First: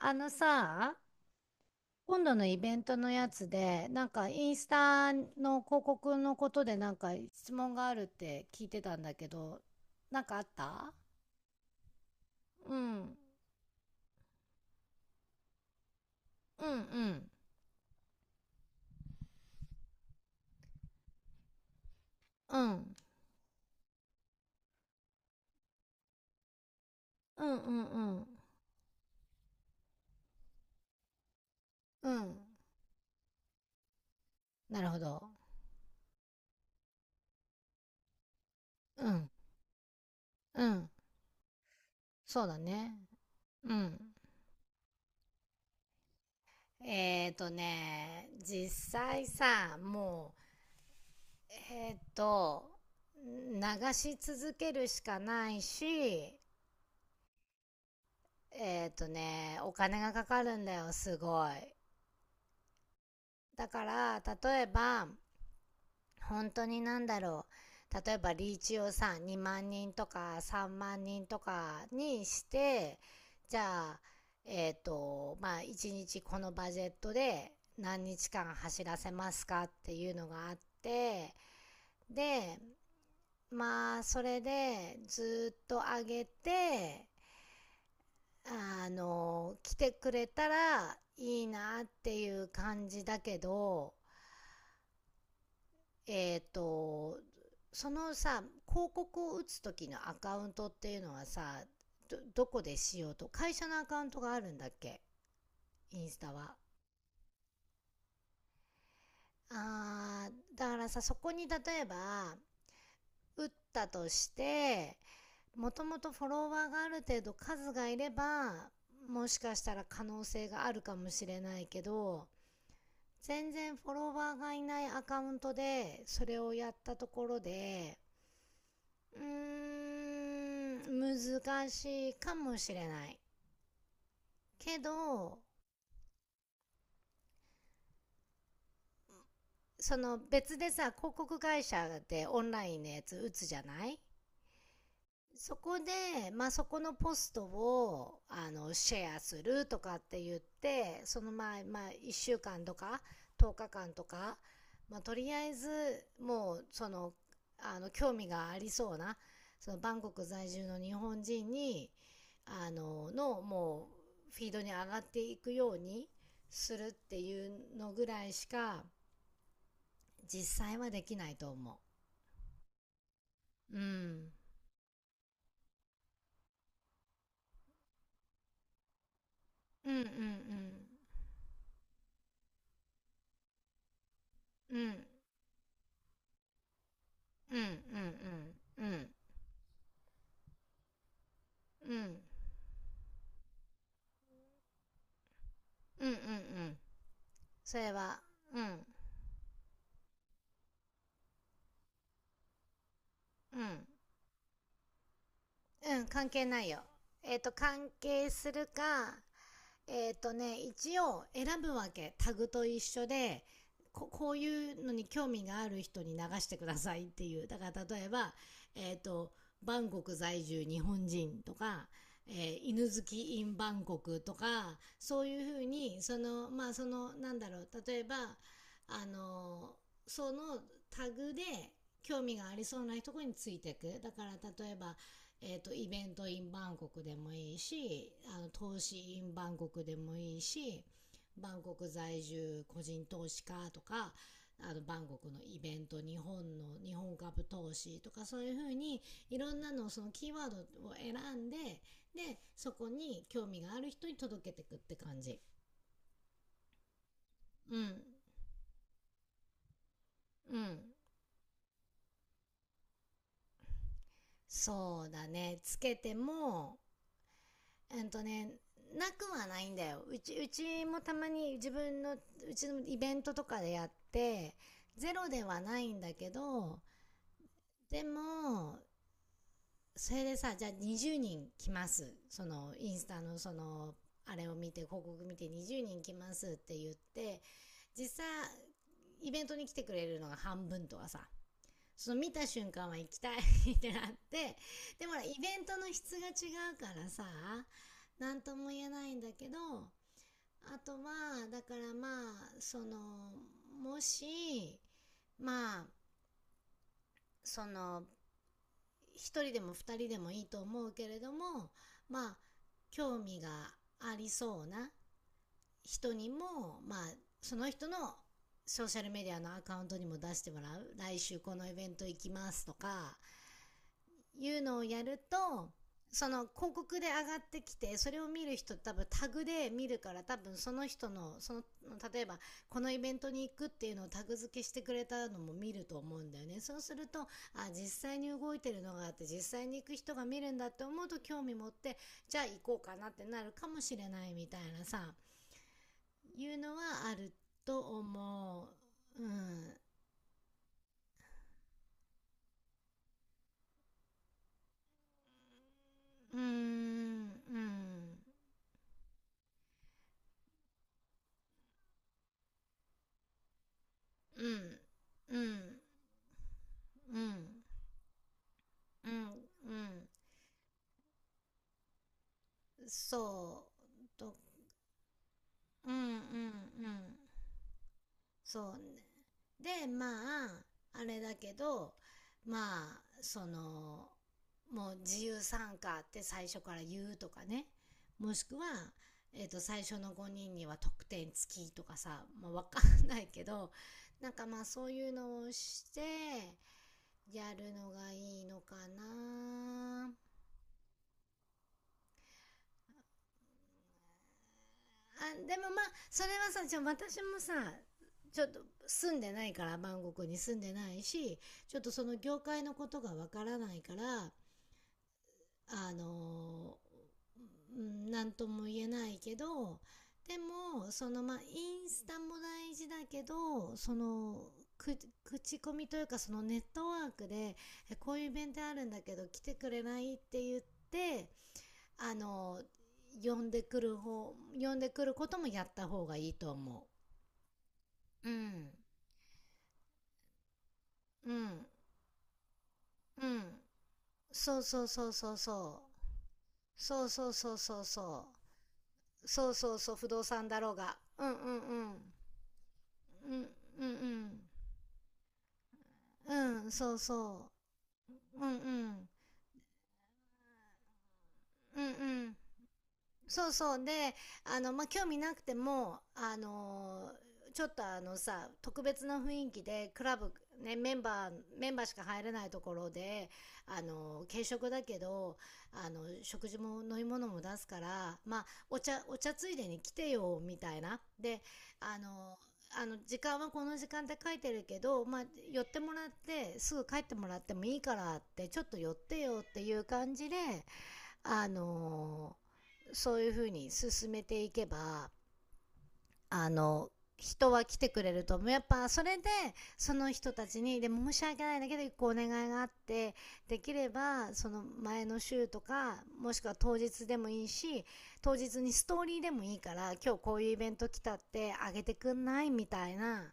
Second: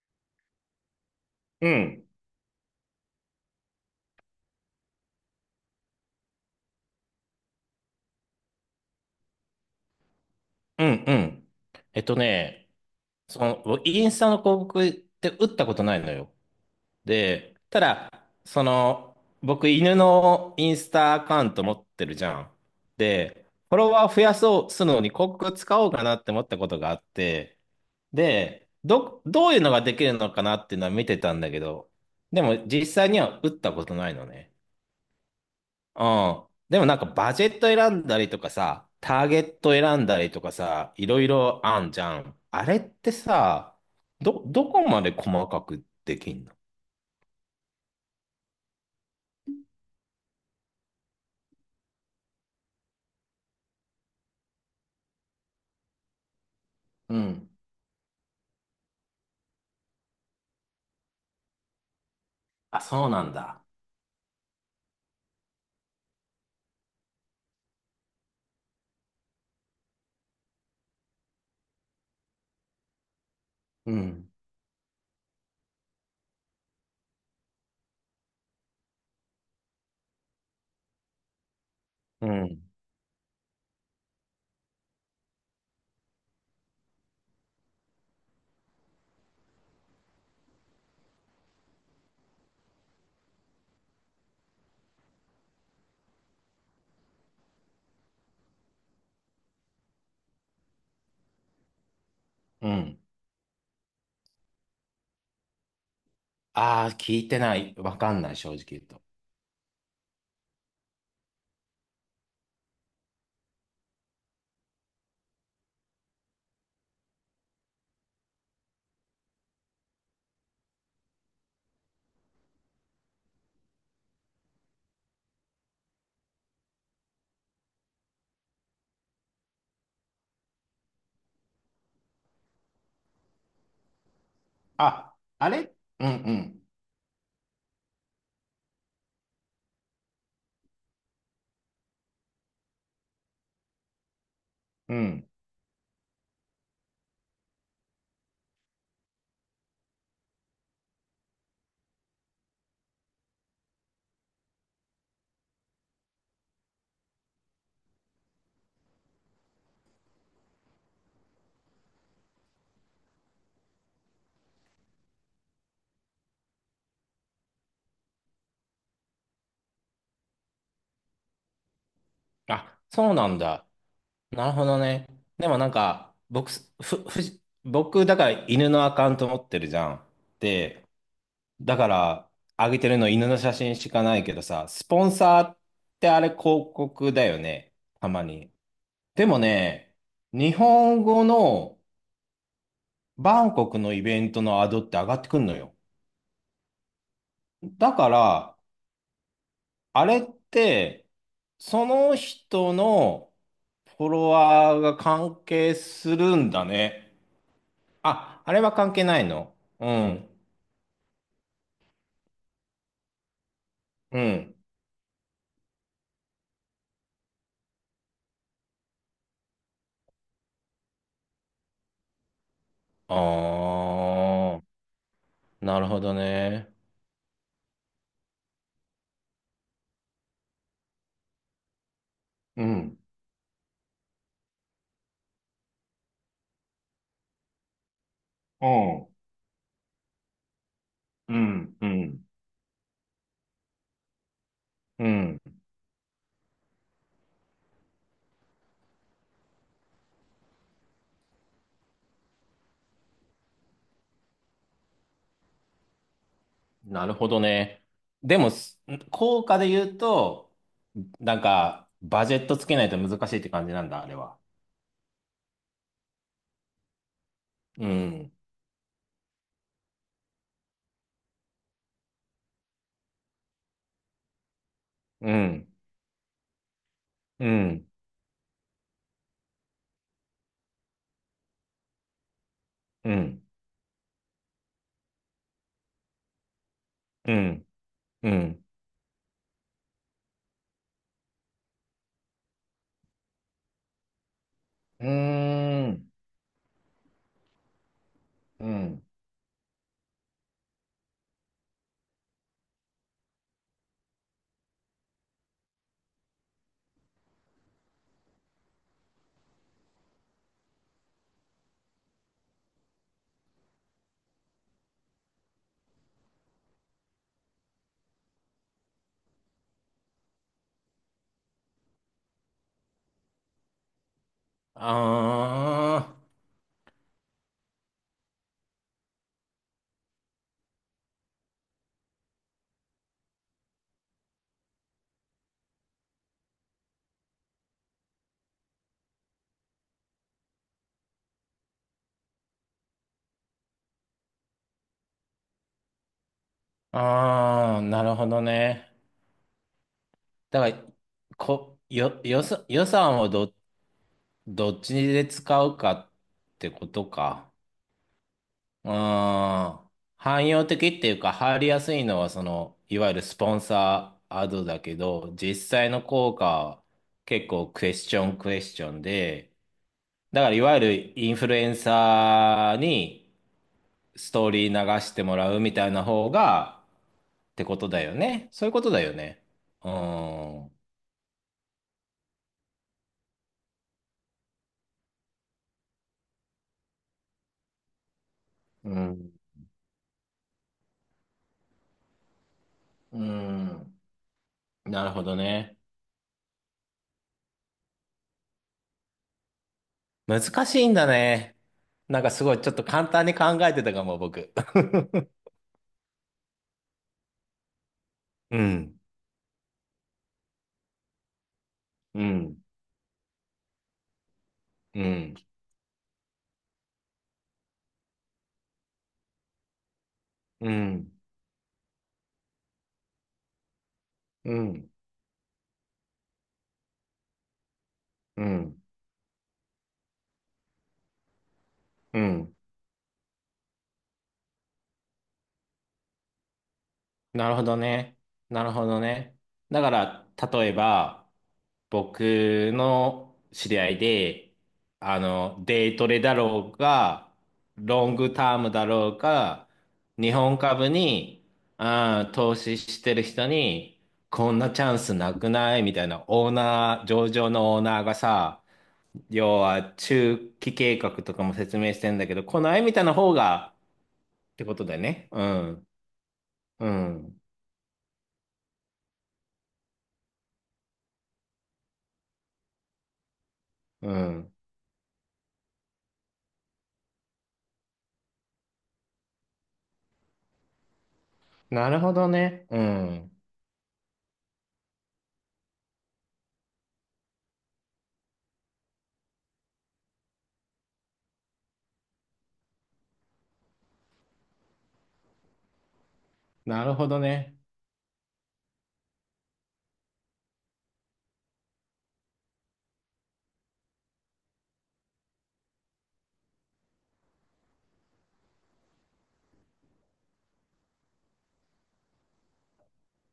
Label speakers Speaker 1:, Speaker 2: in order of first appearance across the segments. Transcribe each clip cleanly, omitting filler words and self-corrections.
Speaker 1: あのさ、
Speaker 2: うん、
Speaker 1: 今度のイベントのやつで、なんかインスタの広告のことでなんか質問があるって聞いてたんだけど、なんかあっ
Speaker 2: う
Speaker 1: た？
Speaker 2: ん、うん。えっとね、
Speaker 1: うん。
Speaker 2: その、インスタの広告って打ったことないのよ。
Speaker 1: うんうん。
Speaker 2: で、ただ、その、僕、犬のインスタアカウント持ってるじゃん。
Speaker 1: うん。
Speaker 2: で、フォロワー増やそうするのに広告使おうかなって思ったことがあっ
Speaker 1: うん
Speaker 2: て、
Speaker 1: うんうん。
Speaker 2: で、どういうのができるのかなっていうのは見てたんだけど、
Speaker 1: うん。
Speaker 2: でも実際には打ったことないのね。
Speaker 1: なるほど。
Speaker 2: うん。でもなんかバジェット選んだりとかさ、
Speaker 1: う
Speaker 2: タ
Speaker 1: ん。
Speaker 2: ーゲット選んだりとか
Speaker 1: うん。
Speaker 2: さ、いろいろあんじゃん。
Speaker 1: そうだ
Speaker 2: あれっ
Speaker 1: ね。
Speaker 2: て
Speaker 1: う
Speaker 2: さ、
Speaker 1: ん。
Speaker 2: どこまで細かくできんの？
Speaker 1: 実際さ、もう、流し続けるしかないし、
Speaker 2: うん、
Speaker 1: お金がかかるんだよ、すごい。
Speaker 2: あ、そうなんだ。
Speaker 1: だから、例えば、本当になんだろう。例えば、リーチをさ、2万人とか3万人とかにして、じゃ
Speaker 2: う
Speaker 1: あ、
Speaker 2: ん。
Speaker 1: まあ、1日このバジェットで何日間走らせますかっていうのがあって、
Speaker 2: う
Speaker 1: で、
Speaker 2: ん。
Speaker 1: まあ、それでずっと上げて、あの、来てくれたらいいなっていう感じだけど、えっ、と、そのさ、広告を打つ時のアカウントっていうのはさ、どこ
Speaker 2: う
Speaker 1: でし
Speaker 2: ん。
Speaker 1: ようと、会社のアカウントがあるんだっけ？インスタは。
Speaker 2: ああ、聞いてない。わかんない、正直言うと。
Speaker 1: あー、だからさ、そこに例えば、打ったとして、もともとフォロワーがある程度数がいれば、もしかしたら可能性があるかもしれないけど、全然フォロワーがいないアカウントでそれをやったところで、うーん、難しいかもしれない。け
Speaker 2: あ、
Speaker 1: ど、
Speaker 2: あれうんうん。
Speaker 1: その別でさ、広告会社でオンラインのやつ打つじゃない？
Speaker 2: うん、
Speaker 1: そこで、まあ、そこのポストをあのシェアするとかって言って、そのまあまあ、1週間とか10日間とか、まあ、とりあえず、もう、その、あの、興味がありそうな、そのバンコク在住の日本人に、あののもうフィードに上がっていくようにするっていうのぐらいしか実際はできないと思
Speaker 2: あ、そうなんだ。
Speaker 1: う。うん、
Speaker 2: なるほどね。でもなんか、僕、ふ、ふじ、僕、だから犬のアカウント持ってるじゃ
Speaker 1: うんう
Speaker 2: ん。
Speaker 1: ん
Speaker 2: で、だから、あげてるの犬の写真しかないけどさ、
Speaker 1: うんう
Speaker 2: ス
Speaker 1: ん
Speaker 2: ポンサーってあれ広告だよ
Speaker 1: うんうんう
Speaker 2: ね。た
Speaker 1: ん
Speaker 2: まに。
Speaker 1: うん
Speaker 2: でもね、日本語の
Speaker 1: うんうん
Speaker 2: バンコクのイベントのアドって上がってくんのよ。
Speaker 1: うんうん。それ
Speaker 2: だか
Speaker 1: は、
Speaker 2: ら、
Speaker 1: うんうん
Speaker 2: あれって、その人のフォロワーが関係
Speaker 1: うん、
Speaker 2: す
Speaker 1: 関
Speaker 2: る
Speaker 1: 係
Speaker 2: ん
Speaker 1: な
Speaker 2: だ
Speaker 1: いよ。
Speaker 2: ね。
Speaker 1: 関係
Speaker 2: あ、
Speaker 1: す
Speaker 2: あれ
Speaker 1: る
Speaker 2: は関係
Speaker 1: か。
Speaker 2: ないの？うん。
Speaker 1: 一応選ぶわけ。タグと一緒で、こ
Speaker 2: う
Speaker 1: こう
Speaker 2: ん。
Speaker 1: いうのに興味がある人に流してくださいっていう。だから例えば、えっ、と、バンコク在住日本人とか、犬好
Speaker 2: あ
Speaker 1: き in バンコクと
Speaker 2: ー、
Speaker 1: か、そういうふう
Speaker 2: なるほ
Speaker 1: に、
Speaker 2: ど
Speaker 1: その、ま
Speaker 2: ね。
Speaker 1: あその、なんだろう、例えば、あの、そのタグで興味があ
Speaker 2: う
Speaker 1: りそう
Speaker 2: ん。
Speaker 1: なところについていく。だから例えば、イベントインバンコクでもいいし、あの、
Speaker 2: う
Speaker 1: 投資
Speaker 2: ん。
Speaker 1: インバンコクでもいいし、
Speaker 2: う
Speaker 1: バンコ
Speaker 2: ん。う
Speaker 1: ク在
Speaker 2: ん。
Speaker 1: 住個人投資家とか、あの、バ
Speaker 2: う
Speaker 1: ンコク
Speaker 2: ん。
Speaker 1: のイベント、日本株投資とか、そういうふうに、いろんなの、そのキーワードを選んで、で、そこに興味がある人に届けてくって感じ。
Speaker 2: なるほど
Speaker 1: う
Speaker 2: ね。
Speaker 1: ん。
Speaker 2: でも、効果で言うと、
Speaker 1: うん。
Speaker 2: なんか、バジェットつけないと難しいって感じなんだ、あれは。
Speaker 1: そうだね。つけても、
Speaker 2: う
Speaker 1: えっと
Speaker 2: ん。
Speaker 1: ね、なくはないんだよ。うちもたまに自分の、うちのイベントとかでやって、ゼロ
Speaker 2: う
Speaker 1: では
Speaker 2: ん。
Speaker 1: ないんだけど、
Speaker 2: うん。
Speaker 1: でも、それでさ、じゃあ20人来ます。その、インス
Speaker 2: う
Speaker 1: タの
Speaker 2: ん。
Speaker 1: その、あれを見て、広告見て20人来ますって言っ
Speaker 2: う
Speaker 1: て、
Speaker 2: ん。
Speaker 1: 実際、
Speaker 2: うん。
Speaker 1: イベントに来てくれるのが半分とかさ、その見た瞬間は行きたい ってなって、
Speaker 2: う
Speaker 1: で
Speaker 2: ー
Speaker 1: もほら、イベントの質
Speaker 2: ん。
Speaker 1: が違うからさ、なんと
Speaker 2: う
Speaker 1: も言え
Speaker 2: ん。
Speaker 1: ないんだけど、あとは、だからまあ、その、もし、まあ、その、一人でも二人でもいいと思うけれども、まあ、興味がありそうな人にも、まあ、その人のソーシャルメディアのアカウントにも出してもらう。来週このイベント行きますとか、いうのをやると、
Speaker 2: あ
Speaker 1: そ
Speaker 2: ー。
Speaker 1: の広告で上がってきてそれを見る人、多分タグで見るから、多分その人の、その、例えばこのイベントに行くっていうのをタグ付けしてくれたのも見ると思うんだよね。そうすると、実際に動いてるのがあって実際に行く人が見るんだって思うと興味持って、じゃあ行こうかなってなるかもしれないみたいなさ、いうのはあると
Speaker 2: あー、なるほど
Speaker 1: 思
Speaker 2: ね。
Speaker 1: う。うん
Speaker 2: だから、こ、よ、予算予算をどっちで使うかっ
Speaker 1: うんう
Speaker 2: てことか。
Speaker 1: ん
Speaker 2: うーん。汎用的っていうか、入りやすいのは、その、いわゆるスポンサー
Speaker 1: う
Speaker 2: アド
Speaker 1: ん
Speaker 2: だけど、
Speaker 1: う
Speaker 2: 実
Speaker 1: ん
Speaker 2: 際の効果は
Speaker 1: う
Speaker 2: 結
Speaker 1: ん
Speaker 2: 構クエスチョンクエスチョン
Speaker 1: うん、
Speaker 2: で、
Speaker 1: うん、
Speaker 2: だからいわゆるインフルエンサーに
Speaker 1: そう、
Speaker 2: ス
Speaker 1: と、
Speaker 2: トーリー流してもらうみたい
Speaker 1: うん、う
Speaker 2: な
Speaker 1: ん、うん、
Speaker 2: 方が、ってことだよね。そうい
Speaker 1: そ
Speaker 2: うことだよ
Speaker 1: う。
Speaker 2: ね。
Speaker 1: で、
Speaker 2: う
Speaker 1: ま
Speaker 2: ー
Speaker 1: あ、
Speaker 2: ん。
Speaker 1: あれだけど、まあ、その、もう自由参加って最初から言うとかね、もしくは、
Speaker 2: うん。
Speaker 1: 最初の5人には得点付きとかさ、まあ、わかんな
Speaker 2: うー
Speaker 1: いけど、
Speaker 2: ん。
Speaker 1: なんかまあそう
Speaker 2: な
Speaker 1: い
Speaker 2: る
Speaker 1: う
Speaker 2: ほど
Speaker 1: のを
Speaker 2: ね。
Speaker 1: してやるのがいいのかな。
Speaker 2: 難しいんだね。なんかすごい、ちょっと簡単に考えてたかも、僕。
Speaker 1: あ、 でもまあそれはさ、じゃあ私もさ、ちょっ
Speaker 2: う
Speaker 1: と
Speaker 2: ん
Speaker 1: 住んでないからバンコクに住んでないし、ちょっとその
Speaker 2: う
Speaker 1: 業界
Speaker 2: ん、
Speaker 1: のことがわからないから、
Speaker 2: うん、
Speaker 1: あの、うなんとも言えないけど、で
Speaker 2: う
Speaker 1: もそ
Speaker 2: ん、
Speaker 1: のまあインスタも大事だけど、その、
Speaker 2: うん、
Speaker 1: く口コミというかそのネットワークで、こういうイ
Speaker 2: う
Speaker 1: ベントあ
Speaker 2: ん、
Speaker 1: るんだけど来てくれないって言って、あ
Speaker 2: うん。
Speaker 1: の、呼んでくる方呼んでくることもやった方がいいと思
Speaker 2: なるほどね。
Speaker 1: う。う
Speaker 2: な
Speaker 1: ん
Speaker 2: るほどね。だから、例えば、
Speaker 1: うん
Speaker 2: 僕
Speaker 1: う
Speaker 2: の
Speaker 1: ん、
Speaker 2: 知り合いで、
Speaker 1: そうそうそうそうそう、
Speaker 2: デイトレだろう
Speaker 1: そうそ
Speaker 2: が、
Speaker 1: うそうそう
Speaker 2: ロン
Speaker 1: そ
Speaker 2: グ
Speaker 1: う
Speaker 2: タームだろう
Speaker 1: そう
Speaker 2: が、
Speaker 1: そう、そう不動
Speaker 2: 日
Speaker 1: 産
Speaker 2: 本
Speaker 1: だろう
Speaker 2: 株
Speaker 1: が、うん
Speaker 2: に、
Speaker 1: うんうん
Speaker 2: 投資してる
Speaker 1: うん
Speaker 2: 人
Speaker 1: う
Speaker 2: に、
Speaker 1: ん
Speaker 2: こんなチャンスなくないみたいな、
Speaker 1: う
Speaker 2: オー
Speaker 1: んうん、そう
Speaker 2: ナー、上
Speaker 1: そ
Speaker 2: 場のオーナーが
Speaker 1: う、うんう
Speaker 2: さ、
Speaker 1: ん
Speaker 2: 要は中期計画とかも説
Speaker 1: うんう
Speaker 2: 明してんだけ
Speaker 1: ん、
Speaker 2: ど、この絵みたいな方
Speaker 1: そう
Speaker 2: が
Speaker 1: そうで、
Speaker 2: っ
Speaker 1: あ
Speaker 2: て
Speaker 1: の、
Speaker 2: こ
Speaker 1: ま
Speaker 2: と
Speaker 1: あ、
Speaker 2: だよ
Speaker 1: 興味
Speaker 2: ね。
Speaker 1: なく
Speaker 2: う
Speaker 1: て
Speaker 2: ん。
Speaker 1: も、
Speaker 2: うん。
Speaker 1: ちょっとあのさ特別な雰囲気でクラブ、ね、メンバーしか入れないところで、
Speaker 2: う
Speaker 1: 軽
Speaker 2: ん。
Speaker 1: 食だけど、あの食事も飲み物も出すから、まあ、お茶ついでに来てよみたいなで、
Speaker 2: な
Speaker 1: あ
Speaker 2: る
Speaker 1: の
Speaker 2: ほ
Speaker 1: ー
Speaker 2: どね。う
Speaker 1: 時
Speaker 2: ん。
Speaker 1: 間はこの時間って書いてるけど、まあ、寄ってもらってすぐ帰ってもらってもいいからってちょっと寄ってよっていう感じで、あのそういうふうに進めていけば、あ
Speaker 2: な
Speaker 1: の、
Speaker 2: るほど
Speaker 1: 人
Speaker 2: ね。
Speaker 1: は来てくれると思う。やっぱそれで、その人たちに、でも申し訳ないんだけど、一個お願いがあって、できれば、その前の週とか、もしくは当日でもいいし、当日にストーリーでもいいから、今日こういうイベント来たって、あげてくんないみたいな、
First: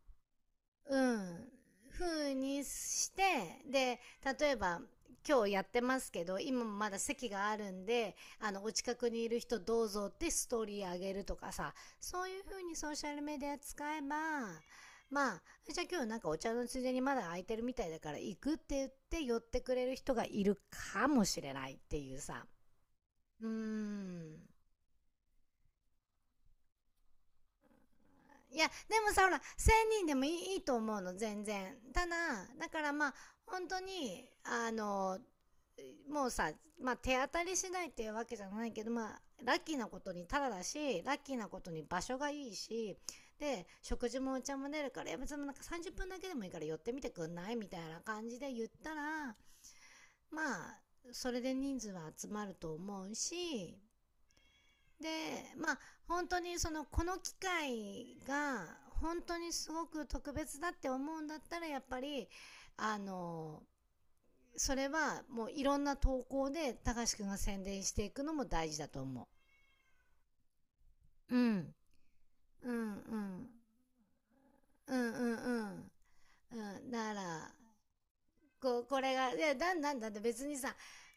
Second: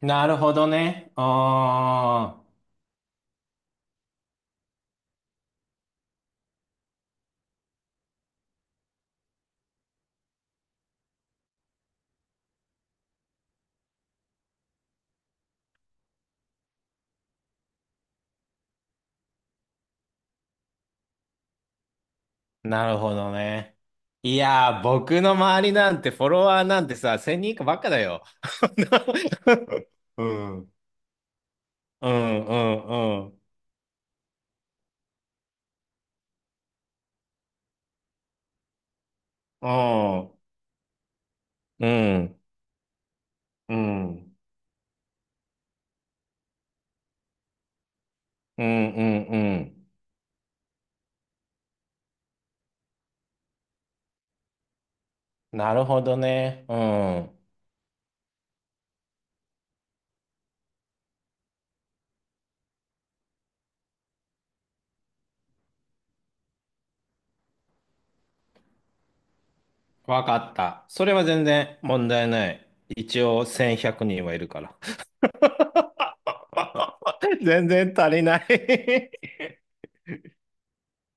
Speaker 2: なるほど
Speaker 1: う
Speaker 2: ね。
Speaker 1: ん、風
Speaker 2: あ
Speaker 1: にして、で、例えば、今日やってますけど、今もまだ席があるんで、あの、お近くにいる人どうぞってストーリーあげるとかさ、そういう風にソーシャルメディア使えば、まあ、じゃあ今日なんかお茶のついでにまだ空いてるみたいだから行くって言って寄ってくれる人がいるかもしれないっていうさ。
Speaker 2: あ、なるほど
Speaker 1: うー
Speaker 2: ね。い
Speaker 1: ん。
Speaker 2: やー、僕の周りなんてフォロワーなんてさ、1000人以下ばっかだよ。
Speaker 1: いや、でもさ、ほら、1000人で
Speaker 2: う
Speaker 1: もいいい
Speaker 2: ん。う
Speaker 1: い
Speaker 2: ん、
Speaker 1: と思うの、全然。た
Speaker 2: う
Speaker 1: だ、
Speaker 2: ん、
Speaker 1: だからまあ、
Speaker 2: うん。
Speaker 1: 本当に、あの、もうさ、まあ、手当たり次第っていうわけじゃないけど、まあ、ラッ
Speaker 2: う
Speaker 1: キーなことに
Speaker 2: ん。
Speaker 1: タダだし、ラッキーなことに
Speaker 2: う
Speaker 1: 場所が
Speaker 2: ん。
Speaker 1: いいし、で、
Speaker 2: う
Speaker 1: 食
Speaker 2: ん、う
Speaker 1: 事も
Speaker 2: ん、
Speaker 1: お茶も出るから、いや、別になんか30分だけでもいいから寄ってみてくんないみたいな感じで
Speaker 2: う
Speaker 1: 言
Speaker 2: ん。
Speaker 1: ったら、
Speaker 2: うん、
Speaker 1: まあ、それで人数は集まると思うし、で、ま
Speaker 2: な
Speaker 1: あ、
Speaker 2: るほど
Speaker 1: 本当に
Speaker 2: ね。
Speaker 1: そ
Speaker 2: う
Speaker 1: の、この機
Speaker 2: ん。
Speaker 1: 会が、本当にすごく特別だって思うんだったら、やっぱり、あの、それはもういろんな投稿で、高橋くんが宣伝していくのも大事だと思
Speaker 2: わかった。それは
Speaker 1: う。う
Speaker 2: 全
Speaker 1: ん。
Speaker 2: 然問題ない。
Speaker 1: うんう
Speaker 2: 一応
Speaker 1: ん。
Speaker 2: 1100人はいるから。
Speaker 1: うんうんうん。うん。だか ら、
Speaker 2: 全然足りな
Speaker 1: こ、こ
Speaker 2: い。
Speaker 1: れが、いや、だんだんだって別にさ、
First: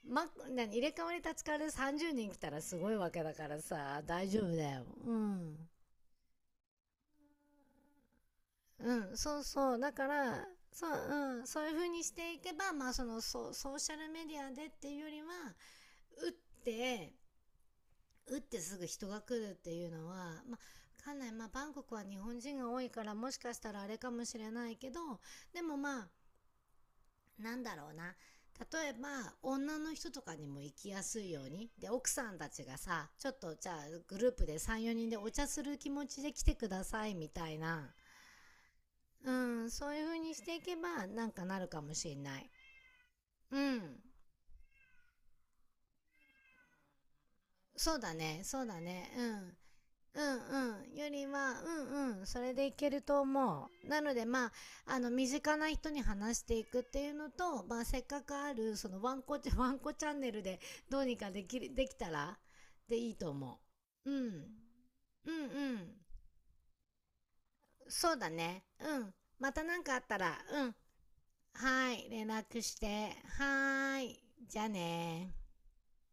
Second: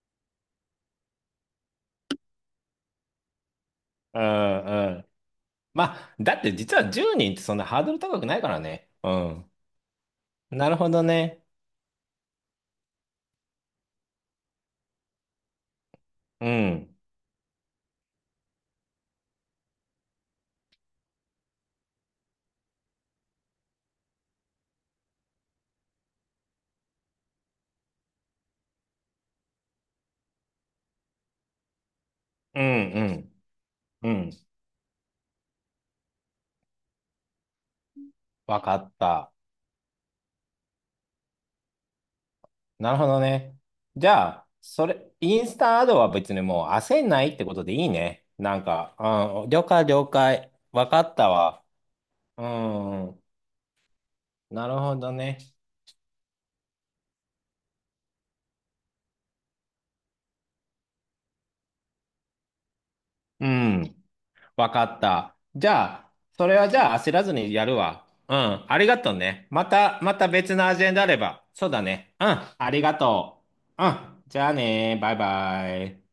Speaker 1: ま、何、入れ替わり立ち替わりで30人来たらすごいわけだからさ、
Speaker 2: う
Speaker 1: 大丈夫だよ。
Speaker 2: んうん。
Speaker 1: うん。
Speaker 2: まあ、だって実は10人ってそんなハードル高くないからね。
Speaker 1: う
Speaker 2: う
Speaker 1: んそう
Speaker 2: ん。
Speaker 1: そうだから、
Speaker 2: なる
Speaker 1: そ
Speaker 2: ほ
Speaker 1: う、
Speaker 2: ど
Speaker 1: う
Speaker 2: ね。
Speaker 1: ん、そういう風にしていけば、まあ、そのそうソーシャルメディアでっていうよりは、打っ
Speaker 2: うん。
Speaker 1: て打ってすぐ人が来るっていうのは、まあ、わかんない、まあ、バンコクは日本人が多いからもしかしたらあれかもしれないけど、でもまあなんだろうな、例えば、女の人とかにも行きやすいように、で奥さんた
Speaker 2: う
Speaker 1: ちがさちょ
Speaker 2: ん
Speaker 1: っとじゃあ
Speaker 2: うん。う
Speaker 1: グルー
Speaker 2: ん。
Speaker 1: プで34人でお茶する気持ちで来てくださいみたいな、
Speaker 2: わかっ
Speaker 1: う
Speaker 2: た。
Speaker 1: ん、そういう風にしていけば、なんかなるかもしれない。
Speaker 2: なるほど
Speaker 1: う
Speaker 2: ね。
Speaker 1: ん。
Speaker 2: じゃあ、それ、インスタアドは別にもう焦んないってことでいい
Speaker 1: そうだ
Speaker 2: ね。
Speaker 1: ね、
Speaker 2: な
Speaker 1: そ
Speaker 2: ん
Speaker 1: うだ
Speaker 2: か、
Speaker 1: ね、う
Speaker 2: うん。
Speaker 1: ん。
Speaker 2: 了解了
Speaker 1: う
Speaker 2: 解。
Speaker 1: ん
Speaker 2: わ
Speaker 1: うん。
Speaker 2: か
Speaker 1: よ
Speaker 2: っ
Speaker 1: り
Speaker 2: た
Speaker 1: は、
Speaker 2: わ。
Speaker 1: うんうん。そ
Speaker 2: う
Speaker 1: れでいける
Speaker 2: んう
Speaker 1: と
Speaker 2: ん。
Speaker 1: 思う。なので、まあ、
Speaker 2: なるほ
Speaker 1: あの、
Speaker 2: ど
Speaker 1: 身
Speaker 2: ね。
Speaker 1: 近な人に話していくっていうのと、まあ、せっかくある、その、ワンコ、ワンコチャンネルでどうにかできる、できたら、でいいと
Speaker 2: う
Speaker 1: 思
Speaker 2: ん。
Speaker 1: う。うん。
Speaker 2: わかっ
Speaker 1: うん
Speaker 2: た。
Speaker 1: う
Speaker 2: じゃ
Speaker 1: ん。
Speaker 2: あ、それはじゃあ焦らずにやるわ。
Speaker 1: そうだ
Speaker 2: う
Speaker 1: ね。
Speaker 2: ん、ありが
Speaker 1: うん。
Speaker 2: とうね。
Speaker 1: また
Speaker 2: ま
Speaker 1: なんかあ
Speaker 2: た、
Speaker 1: っ
Speaker 2: ま
Speaker 1: た
Speaker 2: た
Speaker 1: ら、
Speaker 2: 別
Speaker 1: う
Speaker 2: の
Speaker 1: ん。
Speaker 2: アジェンダあれば。そうだ
Speaker 1: はい。
Speaker 2: ね。う
Speaker 1: 連
Speaker 2: ん、
Speaker 1: 絡
Speaker 2: あ
Speaker 1: し
Speaker 2: りが
Speaker 1: て。
Speaker 2: とう。う
Speaker 1: はーい。
Speaker 2: ん、じゃあ
Speaker 1: じゃあ
Speaker 2: ね、バイ
Speaker 1: ねー
Speaker 2: バイ。